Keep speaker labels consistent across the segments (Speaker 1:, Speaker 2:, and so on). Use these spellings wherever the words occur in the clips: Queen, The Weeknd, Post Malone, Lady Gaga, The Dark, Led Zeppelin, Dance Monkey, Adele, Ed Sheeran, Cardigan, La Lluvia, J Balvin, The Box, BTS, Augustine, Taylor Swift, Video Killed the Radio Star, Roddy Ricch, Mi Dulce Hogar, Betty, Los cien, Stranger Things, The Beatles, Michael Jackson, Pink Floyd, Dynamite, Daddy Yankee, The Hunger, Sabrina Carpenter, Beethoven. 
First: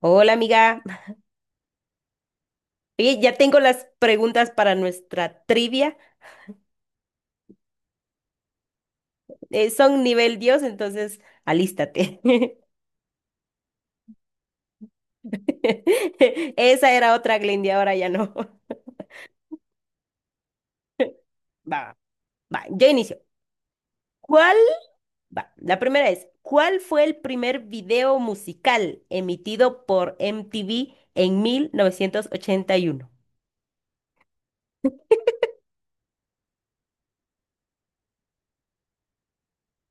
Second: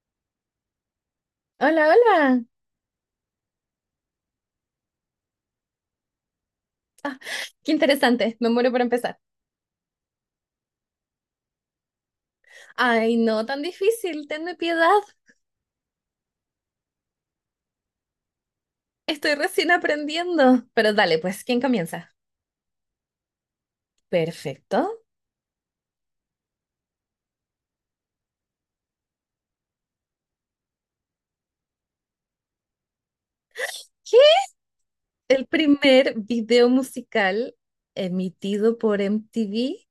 Speaker 1: Hola amiga,
Speaker 2: Hola, hola.
Speaker 1: oye, ya tengo las preguntas para nuestra trivia.
Speaker 2: Ah, qué interesante. Me muero por empezar.
Speaker 1: Son nivel Dios, entonces alístate.
Speaker 2: Ay, no tan difícil. Tenme piedad.
Speaker 1: Esa era otra Glendy, ahora ya no.
Speaker 2: Estoy recién aprendiendo. Pero dale, pues, ¿quién
Speaker 1: Va,
Speaker 2: comienza?
Speaker 1: va, yo inicio. ¿Cuál?
Speaker 2: Perfecto.
Speaker 1: Va, la primera es, ¿cuál fue el primer video musical emitido por MTV en 1981?
Speaker 2: ¿Qué? El primer video musical emitido por MTV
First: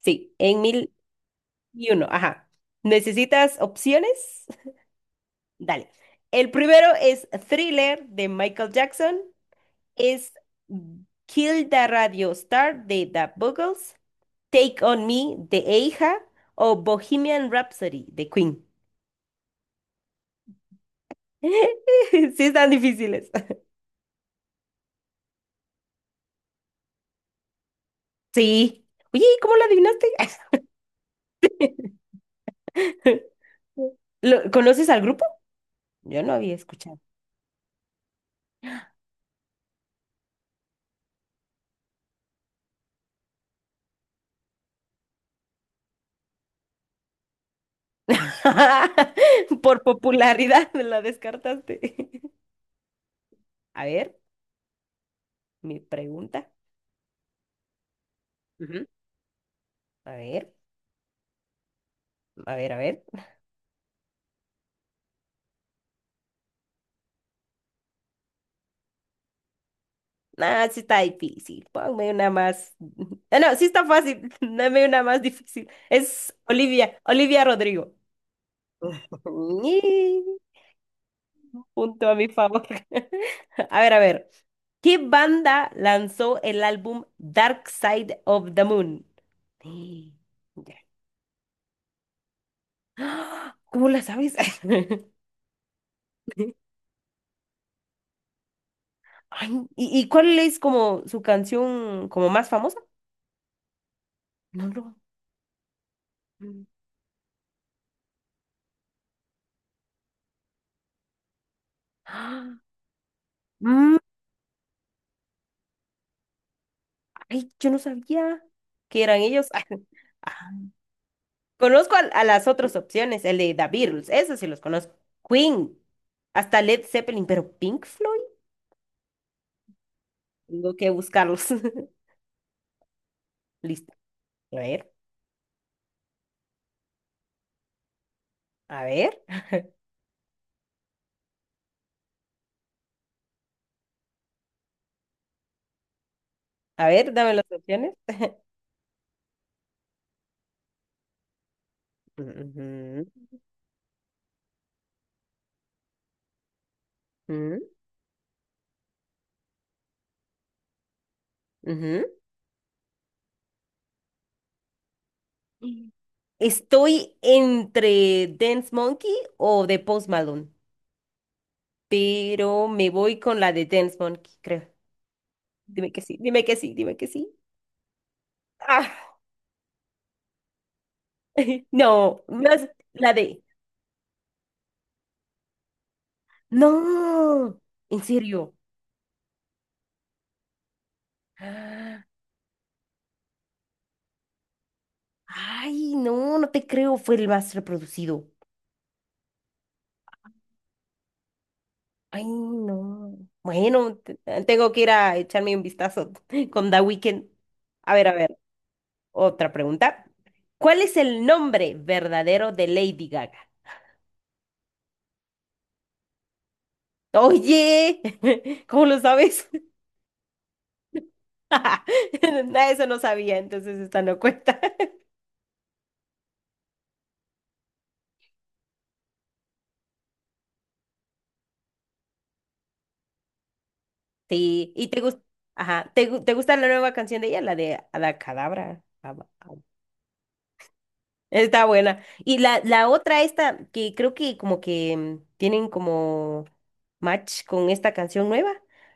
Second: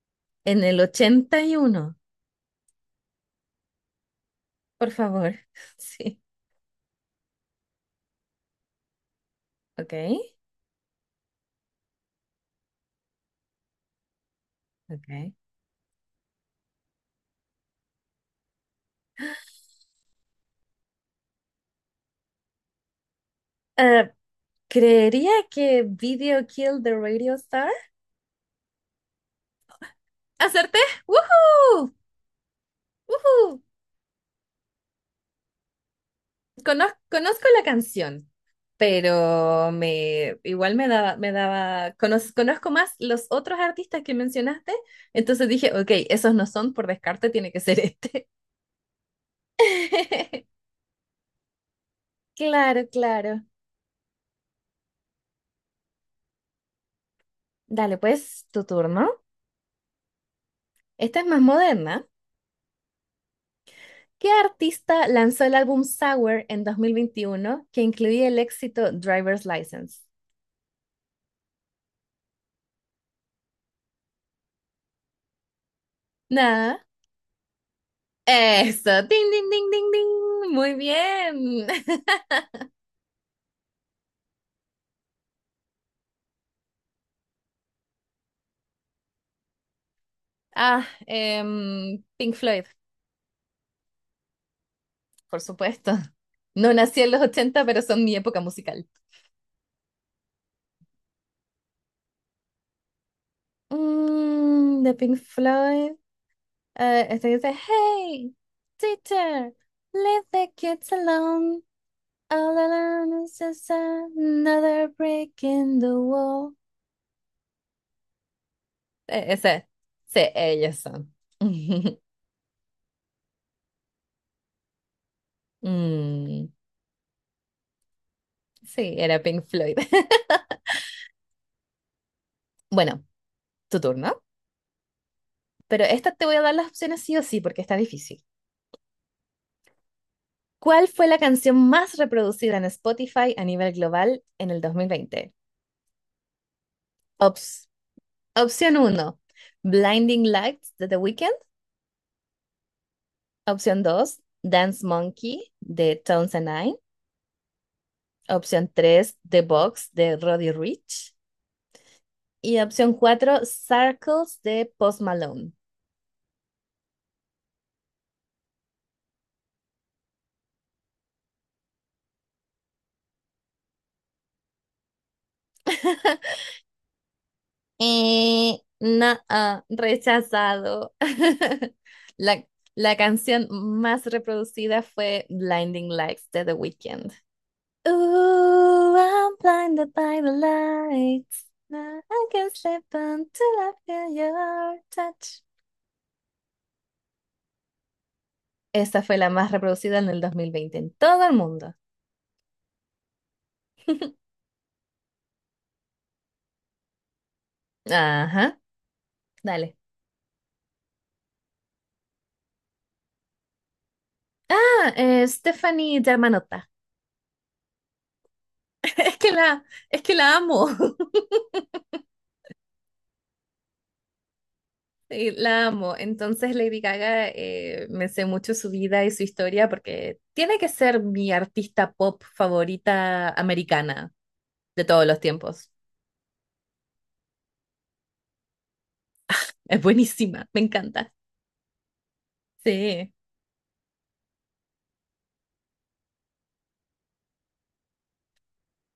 Speaker 1: Sí, en
Speaker 2: en el
Speaker 1: mil
Speaker 2: ochenta y
Speaker 1: y
Speaker 2: uno.
Speaker 1: uno. Ajá. ¿Necesitas opciones?
Speaker 2: Por favor.
Speaker 1: Dale.
Speaker 2: Sí.
Speaker 1: El primero es Thriller de Michael Jackson.
Speaker 2: Ok.
Speaker 1: Es Kill the Radio Star de The Buggles, Take on
Speaker 2: Ok.
Speaker 1: Me de Eija o Bohemian Rhapsody de Queen. Sí, están difíciles.
Speaker 2: Eh, Creería que Video Killed the Radio Star.
Speaker 1: Sí. Oye, ¿y cómo lo adivinaste?
Speaker 2: ¿Acerté? ¡Woohoo! ¡Woohoo!
Speaker 1: ¿Conoces al grupo? Yo no había escuchado.
Speaker 2: Conozco la canción. Pero me igual conozco más los otros artistas que mencionaste. Entonces dije, ok, esos no son, por descarte tiene que ser este.
Speaker 1: Por popularidad la descartaste.
Speaker 2: Claro, claro.
Speaker 1: A ver, mi pregunta.
Speaker 2: Dale, pues, tu
Speaker 1: Ujú.
Speaker 2: turno.
Speaker 1: A ver,
Speaker 2: Esta es más moderna.
Speaker 1: a ver, a ver.
Speaker 2: ¿Qué artista lanzó el álbum Sour en 2021 que incluía el éxito Driver's License?
Speaker 1: Ah, sí está difícil. Ponme una más. Ah, no, sí está fácil. Dame una más difícil. Es
Speaker 2: Nada.
Speaker 1: Olivia, Olivia Rodrigo.
Speaker 2: Eso. Ding, ding, ding, ding,
Speaker 1: Ñi,
Speaker 2: ding. Muy bien.
Speaker 1: punto a mi favor. A ver, a ver. ¿Qué banda lanzó el álbum Dark Side of the Moon? Sí, ya.
Speaker 2: Ah, Pink Floyd.
Speaker 1: ¡Ah! ¿Cómo la sabes?
Speaker 2: Por supuesto. No nací en los 80 pero son mi época musical.
Speaker 1: Ay, ¿y cuál es como su canción como más famosa? No, no.
Speaker 2: De Pink Floyd.
Speaker 1: Mm.
Speaker 2: Este que dice: "Hey, teacher, leave the kids alone. All
Speaker 1: Ah,
Speaker 2: alone is just
Speaker 1: mm,
Speaker 2: another break in the wall."
Speaker 1: ay, yo no sabía. Que eran
Speaker 2: E-
Speaker 1: ellos.
Speaker 2: Ese, sí,
Speaker 1: Ah,
Speaker 2: ellos son.
Speaker 1: conozco a, a las otras opciones, el de The Beatles, eso sí los conozco. Queen,
Speaker 2: Mm,
Speaker 1: hasta Led Zeppelin, pero Pink Floyd,
Speaker 2: sí, era Pink Floyd.
Speaker 1: tengo que buscarlos.
Speaker 2: Bueno, tu
Speaker 1: Listo.
Speaker 2: turno.
Speaker 1: A ver,
Speaker 2: Pero esta te voy a dar las opciones sí o sí, porque está difícil.
Speaker 1: a ver,
Speaker 2: ¿Cuál fue la canción más reproducida en Spotify a nivel global en el 2020?
Speaker 1: a ver, dame las
Speaker 2: Ops-
Speaker 1: opciones.
Speaker 2: Opción uno, Blinding Lights de The Weeknd.
Speaker 1: Ujú,
Speaker 2: Opción 2, Dance Monkey de Tones and I.
Speaker 1: ujú,
Speaker 2: Opción 3, The Box de Roddy Ricch. Y opción cuatro, Circles de Post Malone.
Speaker 1: ujú. Estoy entre Dance Monkey o The Post Malone, pero me voy con la de Dance Monkey, creo. Dime que sí, dime que sí, dime que sí. Ah,
Speaker 2: No, ah, rechazado.
Speaker 1: no,
Speaker 2: La,
Speaker 1: no
Speaker 2: la
Speaker 1: la de
Speaker 2: canción más reproducida fue Blinding Lights de The Weeknd.
Speaker 1: No, en serio.
Speaker 2: Ooh, I'm blinded by the lights. Now
Speaker 1: Ah,
Speaker 2: I can step until I feel your touch.
Speaker 1: ay, no, no te creo, fue el más reproducido.
Speaker 2: Esa fue la más reproducida en el 2020 en todo el mundo.
Speaker 1: Ay, no. Bueno, tengo que ir a echarme un vistazo con The Weeknd. A ver,
Speaker 2: Ajá,
Speaker 1: otra
Speaker 2: dale.
Speaker 1: pregunta. ¿Cuál es el nombre verdadero de Lady Gaga?
Speaker 2: Ah, Stephanie Germanotta.
Speaker 1: Oye, ¿cómo lo
Speaker 2: Es que
Speaker 1: sabes?
Speaker 2: la, es que la amo.
Speaker 1: Nada, eso no sabía, entonces esta no cuenta.
Speaker 2: Sí, la amo. Entonces Lady Gaga, me sé mucho su vida y su historia porque tiene que ser mi artista pop favorita americana
Speaker 1: Sí,
Speaker 2: de
Speaker 1: ¿y te
Speaker 2: todos los
Speaker 1: gusta?
Speaker 2: tiempos.
Speaker 1: Ajá, ¿te gusta la nueva canción de ella, la de Abacadabra?
Speaker 2: Es buenísima, me encanta.
Speaker 1: Está buena. Y la
Speaker 2: Sí.
Speaker 1: otra, esta, que creo que como que tienen como match con esta canción nueva.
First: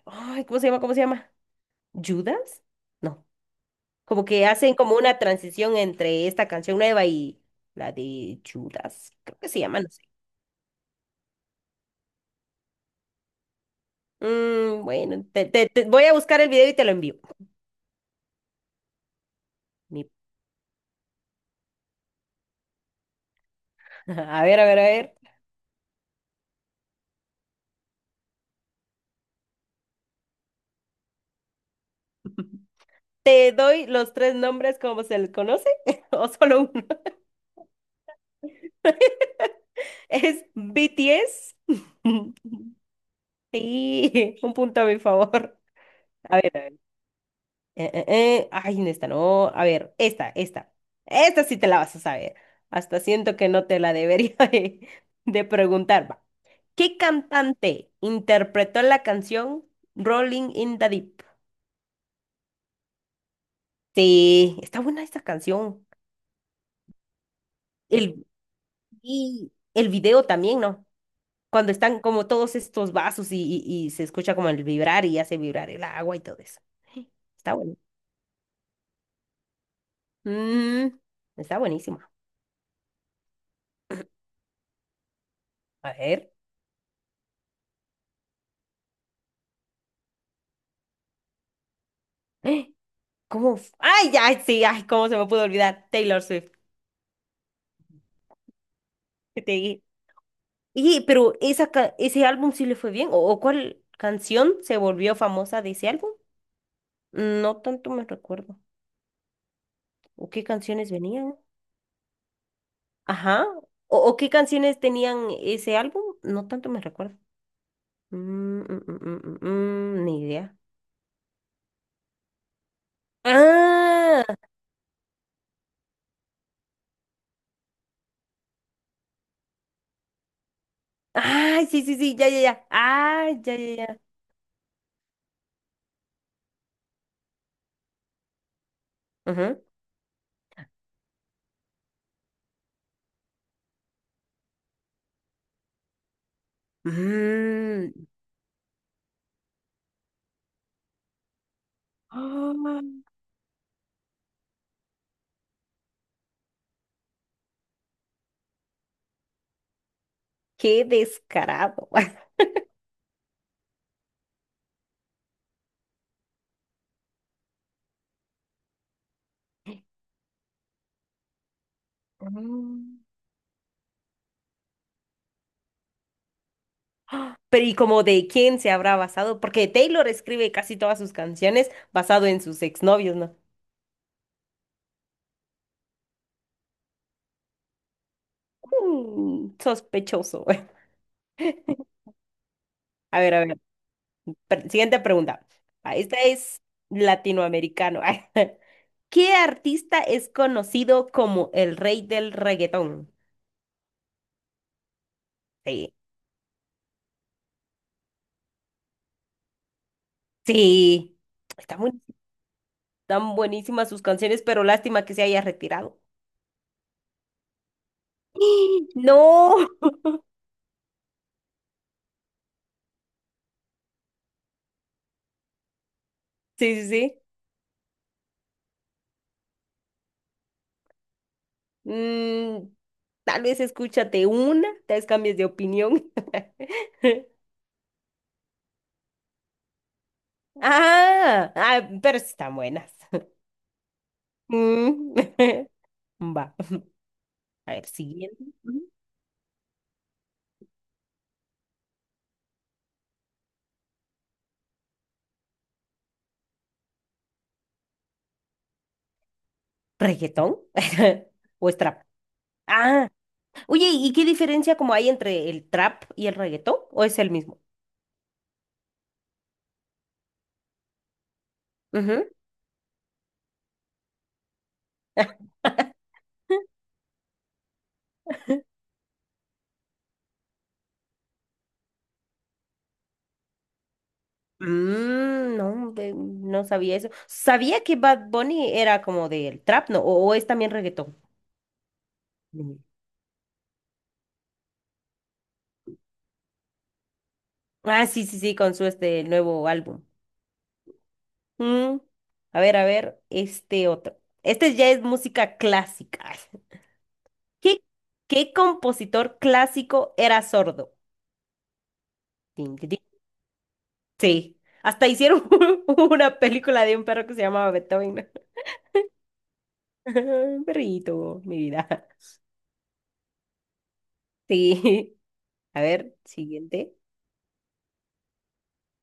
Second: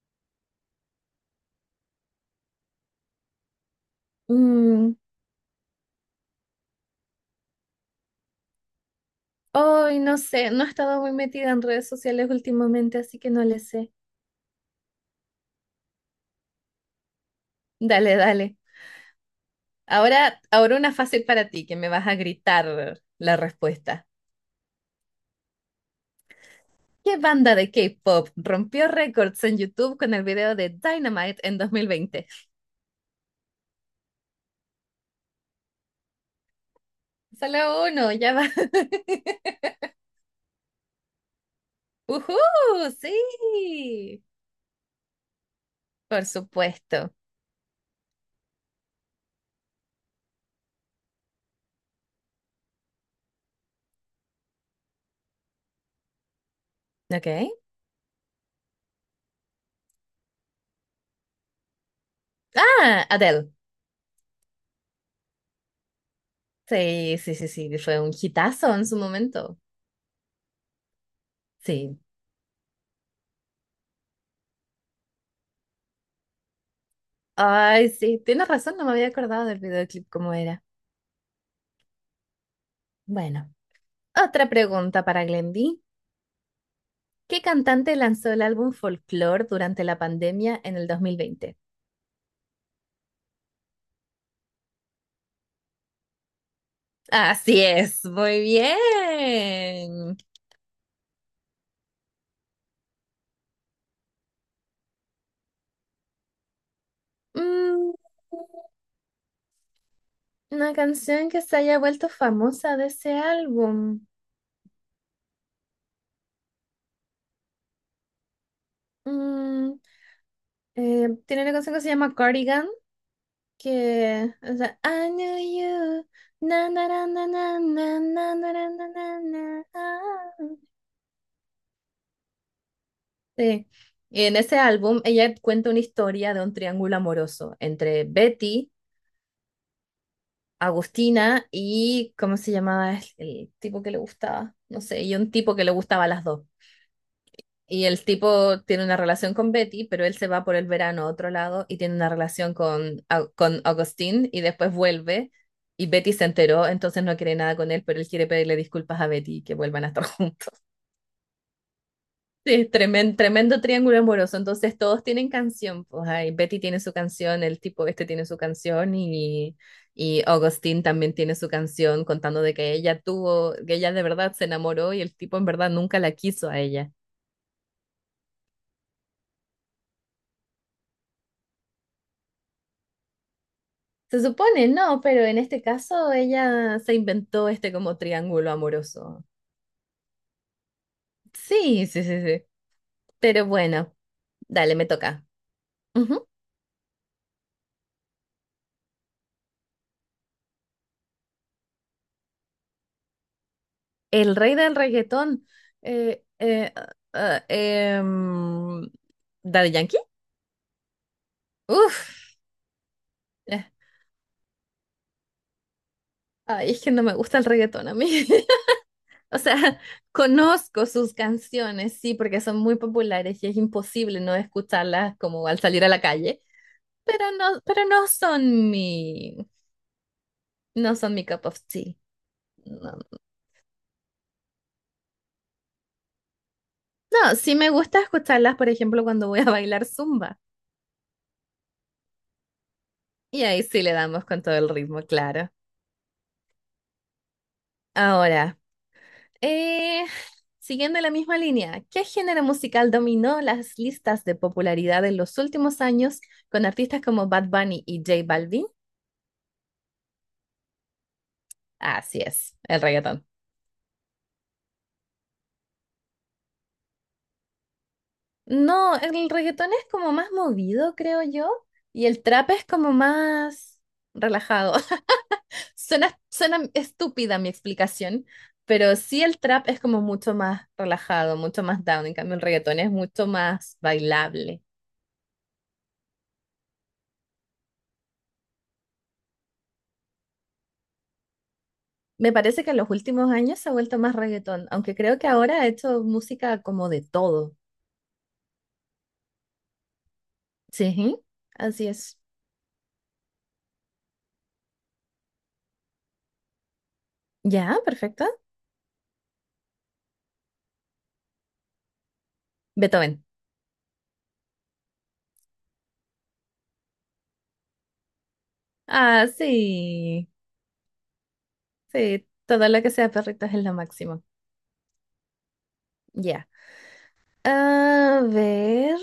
Speaker 1: Ay, ¿cómo se llama? ¿Cómo se llama? ¿Judas? No. Como que hacen como
Speaker 2: Mm,
Speaker 1: una transición entre esta canción nueva y la de Judas. Creo que se llama, no
Speaker 2: ay,
Speaker 1: sé.
Speaker 2: no sé, no he estado muy metida en redes sociales últimamente, así que no le sé.
Speaker 1: Mm, bueno, te voy a buscar el video y te lo envío.
Speaker 2: Dale, dale.
Speaker 1: Ni-
Speaker 2: Ahora, ahora una fácil para ti, que me vas a gritar la respuesta.
Speaker 1: A ver, a ver, a ver.
Speaker 2: ¿Qué banda de K-pop rompió récords en YouTube con el video de Dynamite en 2020?
Speaker 1: ¿Te doy los tres nombres como se les conoce? ¿O solo uno?
Speaker 2: Solo uno, ya va.
Speaker 1: Es BTS.
Speaker 2: ¡Uhú! Sí,
Speaker 1: Sí, un punto a mi favor.
Speaker 2: por
Speaker 1: A ver, a ver.
Speaker 2: supuesto.
Speaker 1: Ay, en esta no. A ver, esta, esta. Esta sí te la vas a saber. Hasta siento que no te la debería de preguntar. Va. ¿Qué
Speaker 2: Ok.
Speaker 1: cantante interpretó la canción Rolling in the Deep?
Speaker 2: Ah, Adele.
Speaker 1: Sí, está buena esta canción.
Speaker 2: Sí, sí, sí, sí, fue un
Speaker 1: El,
Speaker 2: hitazo en su
Speaker 1: y
Speaker 2: momento.
Speaker 1: el video también, ¿no? Cuando
Speaker 2: Sí,
Speaker 1: están como todos estos vasos y, y se escucha como el vibrar y hace vibrar el agua y todo eso. Está bueno.
Speaker 2: ay, sí, tienes razón, no me había acordado del videoclip como era.
Speaker 1: Mm, Está buenísimo.
Speaker 2: Bueno, otra pregunta para Glendy.
Speaker 1: A ver.
Speaker 2: ¿Qué cantante lanzó el álbum Folklore durante la pandemia en el 2020?
Speaker 1: ¡Ah! ¿Cómo? Ay, ya, sí, ay, cómo se me pudo olvidar. Taylor Swift.
Speaker 2: Así es, muy
Speaker 1: Que te dije.
Speaker 2: bien.
Speaker 1: Y, pero ese álbum sí le fue bien. ¿O cuál canción se volvió famosa de ese álbum? No tanto
Speaker 2: Mm,
Speaker 1: me recuerdo. ¿O qué
Speaker 2: una
Speaker 1: canciones
Speaker 2: canción
Speaker 1: venían?
Speaker 2: que se haya vuelto famosa de ese
Speaker 1: Ajá. ¿O,
Speaker 2: álbum.
Speaker 1: o qué canciones tenían ese álbum? No tanto me recuerdo. Mm, mm, mm, mm, mm,
Speaker 2: Mm,
Speaker 1: mm, mm, ni idea.
Speaker 2: Tiene una canción que se llama Cardigan,
Speaker 1: Ah,
Speaker 2: que o sea, I knew you. Na, na, na, na, na, na, na, na, na, na, na, na. Ah,
Speaker 1: ay, sí, sí, sí, ya, ya, ya. Ay, ya,
Speaker 2: sí.
Speaker 1: ya, ya.
Speaker 2: En ese álbum ella cuenta una historia de un triángulo amoroso entre Betty,
Speaker 1: Ajá.
Speaker 2: Agustina y, ¿cómo se llamaba el tipo que le gustaba? No sé, y un tipo que le gustaba a las dos. Y
Speaker 1: Mm.
Speaker 2: el tipo tiene una relación con Betty, pero él se va por el verano a otro lado y tiene una relación
Speaker 1: Ah,
Speaker 2: con Agustín y después vuelve y Betty se enteró, entonces no quiere nada con él, pero él quiere pedirle disculpas a Betty y que vuelvan a estar juntos.
Speaker 1: qué descarado.
Speaker 2: Sí, es tremendo triángulo amoroso. Entonces todos tienen canción. Pues ahí Betty tiene su canción, el tipo este tiene su canción y Augustine también tiene su canción contando de
Speaker 1: Mm.
Speaker 2: que ella de verdad se enamoró y el tipo en verdad nunca la quiso a ella.
Speaker 1: Pero ¿y como de quién se habrá basado? Porque Taylor escribe casi todas sus canciones basado en sus exnovios, ¿no?
Speaker 2: Se supone, no, pero en este caso ella se inventó este como triángulo amoroso.
Speaker 1: Sospechoso.
Speaker 2: Sí, sí, sí, sí.
Speaker 1: A ver, a
Speaker 2: Pero
Speaker 1: ver.
Speaker 2: bueno, dale, me
Speaker 1: Siguiente
Speaker 2: toca.
Speaker 1: pregunta. Ah, esta
Speaker 2: Ujú.
Speaker 1: es latinoamericano. ¿Qué artista es conocido como el rey del reggaetón?
Speaker 2: El rey del reggaetón.
Speaker 1: Sí.
Speaker 2: Eh, eh, ah, ah, em, Daddy Yankee.
Speaker 1: Sí. Están, buen-
Speaker 2: Uf.
Speaker 1: están
Speaker 2: eh,
Speaker 1: buenísimas sus canciones, pero lástima que se haya retirado.
Speaker 2: Ay, es que no me gusta el reggaetón a mí. O
Speaker 1: No.
Speaker 2: sea, conozco sus canciones, sí, porque son muy populares y es imposible no escucharlas como al salir a la calle,
Speaker 1: Sí, sí, sí.
Speaker 2: pero no son mi, cup of tea.
Speaker 1: Mm,
Speaker 2: No,
Speaker 1: Tal vez escúchate una, tal vez cambies de opinión.
Speaker 2: no, sí me gusta escucharlas, por ejemplo, cuando voy a bailar zumba.
Speaker 1: Ah, ah, pero sí están buenas.
Speaker 2: Y ahí sí le damos con todo el ritmo,
Speaker 1: Mm.
Speaker 2: claro.
Speaker 1: Va, a ver, siguiente.
Speaker 2: Ahora.
Speaker 1: Ujú.
Speaker 2: Eh, Siguiendo la misma línea, ¿qué género musical dominó las listas de popularidad en los últimos años con artistas como Bad Bunny y J Balvin?
Speaker 1: ¿Reggaetón? ¿O es trap?
Speaker 2: Así es, el
Speaker 1: Ah,
Speaker 2: reggaetón.
Speaker 1: oye, ¿y qué diferencia como hay entre el trap y el reggaetón? ¿O es el mismo?
Speaker 2: No, el reggaetón es como más movido, creo yo, y el
Speaker 1: Ujú.
Speaker 2: trap es como más relajado. Suena estúpida mi explicación, pero sí el trap es como mucho más relajado, mucho más down. En cambio, el reggaetón es mucho más bailable.
Speaker 1: No, no sabía eso. Sabía que Bad Bunny era como del trap, ¿no? ¿O es también reggaetón?
Speaker 2: Me parece que
Speaker 1: Mm.
Speaker 2: en los últimos años se ha vuelto más reggaetón, aunque creo que ahora ha hecho música como de todo.
Speaker 1: Ah, sí, sí, sí, con su este nuevo álbum.
Speaker 2: Sí, así
Speaker 1: Mm,
Speaker 2: es.
Speaker 1: a ver, a ver, este otro. Este ya es música clásica.
Speaker 2: Ya,
Speaker 1: ¿Qué,
Speaker 2: perfecto.
Speaker 1: qué compositor clásico era sordo? Tin, tin, tin.
Speaker 2: Beethoven.
Speaker 1: Sí, hasta hicieron una película de un perro que se llamaba Beethoven.
Speaker 2: Ah, sí.
Speaker 1: Un perrito, mi vida.
Speaker 2: Sí, todo lo que sea perritos es lo máximo.
Speaker 1: Sí, a ver,
Speaker 2: Ya.
Speaker 1: siguiente.
Speaker 2: A ver.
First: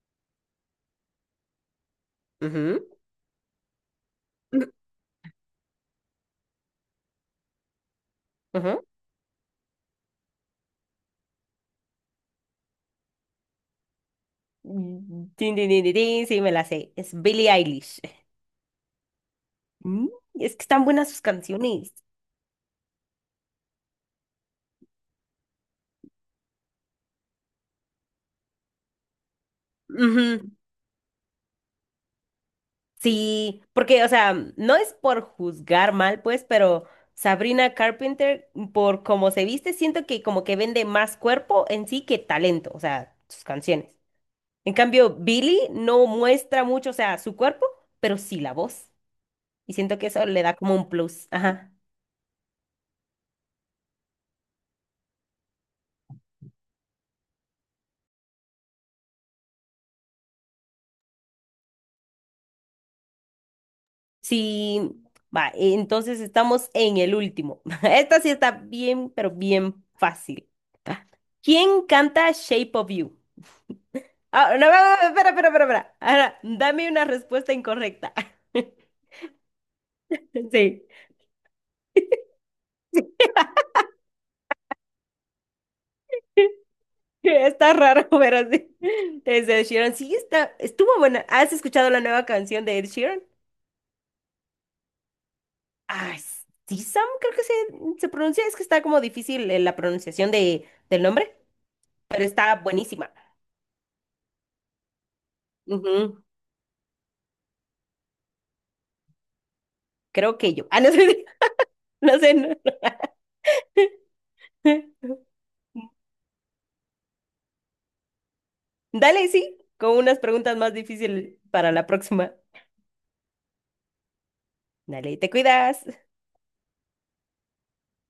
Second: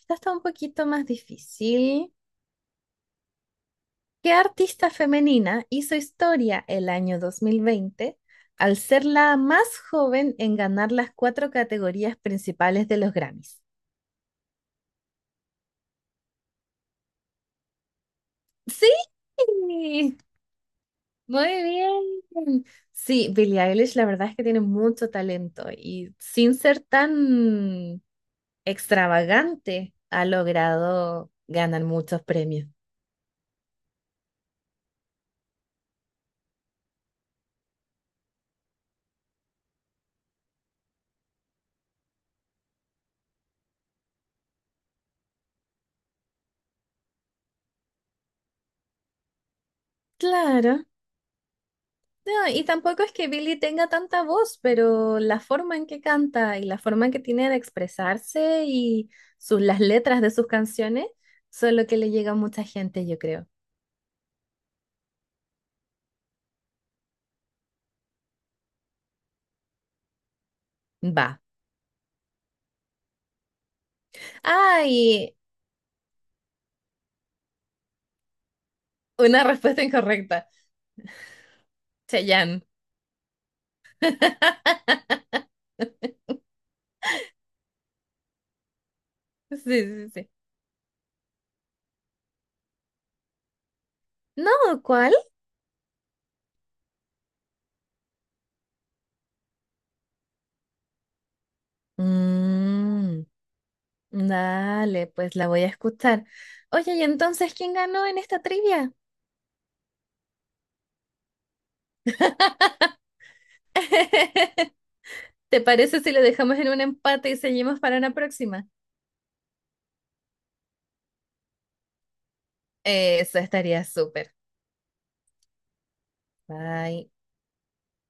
Speaker 2: Esta está un poquito más difícil.
Speaker 1: Ujú,
Speaker 2: ¿Qué artista femenina hizo historia el año 2020 al
Speaker 1: ujú.
Speaker 2: ser la más joven en ganar las cuatro categorías principales de los Grammys?
Speaker 1: Tin, tin, tin, tin, tin, sí, me la sé. Es Billie Eilish.
Speaker 2: Sí.
Speaker 1: Mm, Es que están buenas sus
Speaker 2: Muy
Speaker 1: canciones.
Speaker 2: bien. Sí, Billie Eilish la verdad es que tiene mucho talento y sin ser tan extravagante ha logrado ganar muchos premios.
Speaker 1: Sí, porque, o sea, no es por juzgar mal, pues, pero Sabrina Carpenter, por cómo se viste, siento que como que vende más cuerpo en sí que talento, o sea, sus canciones. En cambio, Billie no muestra mucho, o sea, su cuerpo, pero sí la voz. Y siento que eso le da como
Speaker 2: Claro.
Speaker 1: un plus. Ajá.
Speaker 2: No, y tampoco es que Billie tenga tanta voz, pero la forma en que canta y la forma en que tiene de expresarse y las letras de sus canciones son lo que le llega a mucha gente, yo creo.
Speaker 1: Sí, va, entonces estamos en el último. Esta sí está bien, pero bien fácil.
Speaker 2: Va.
Speaker 1: ¿Quién canta Shape of You? Ah, no, no, no, espera,
Speaker 2: Ay,
Speaker 1: espera, espera, espera. Ahora, dame una respuesta incorrecta.
Speaker 2: una respuesta incorrecta.
Speaker 1: Sí,
Speaker 2: Chayanne.
Speaker 1: está raro, pero sí. Es
Speaker 2: Sí,
Speaker 1: de Ed Sheeran.
Speaker 2: sí,
Speaker 1: Sí,
Speaker 2: sí.
Speaker 1: estuvo buena. ¿Has escuchado la nueva canción de Ed Sheeran?
Speaker 2: No, ¿cuál?
Speaker 1: Ah, sí, Sam, creo que se pronuncia. Es que está como difícil la pronunciación del nombre, pero está buenísima.
Speaker 2: Mm, dale, pues la voy a
Speaker 1: Ujú,
Speaker 2: escuchar. Oye, ¿y entonces quién ganó en esta trivia?
Speaker 1: creo que yo. Ah, no sé, no sé. No.
Speaker 2: ¿Te parece si lo dejamos en un empate y seguimos para una próxima?
Speaker 1: Dale, sí, con unas preguntas más difíciles para la próxima.
Speaker 2: Eso estaría súper.
Speaker 1: Dale, te cuidas.
Speaker 2: Bye.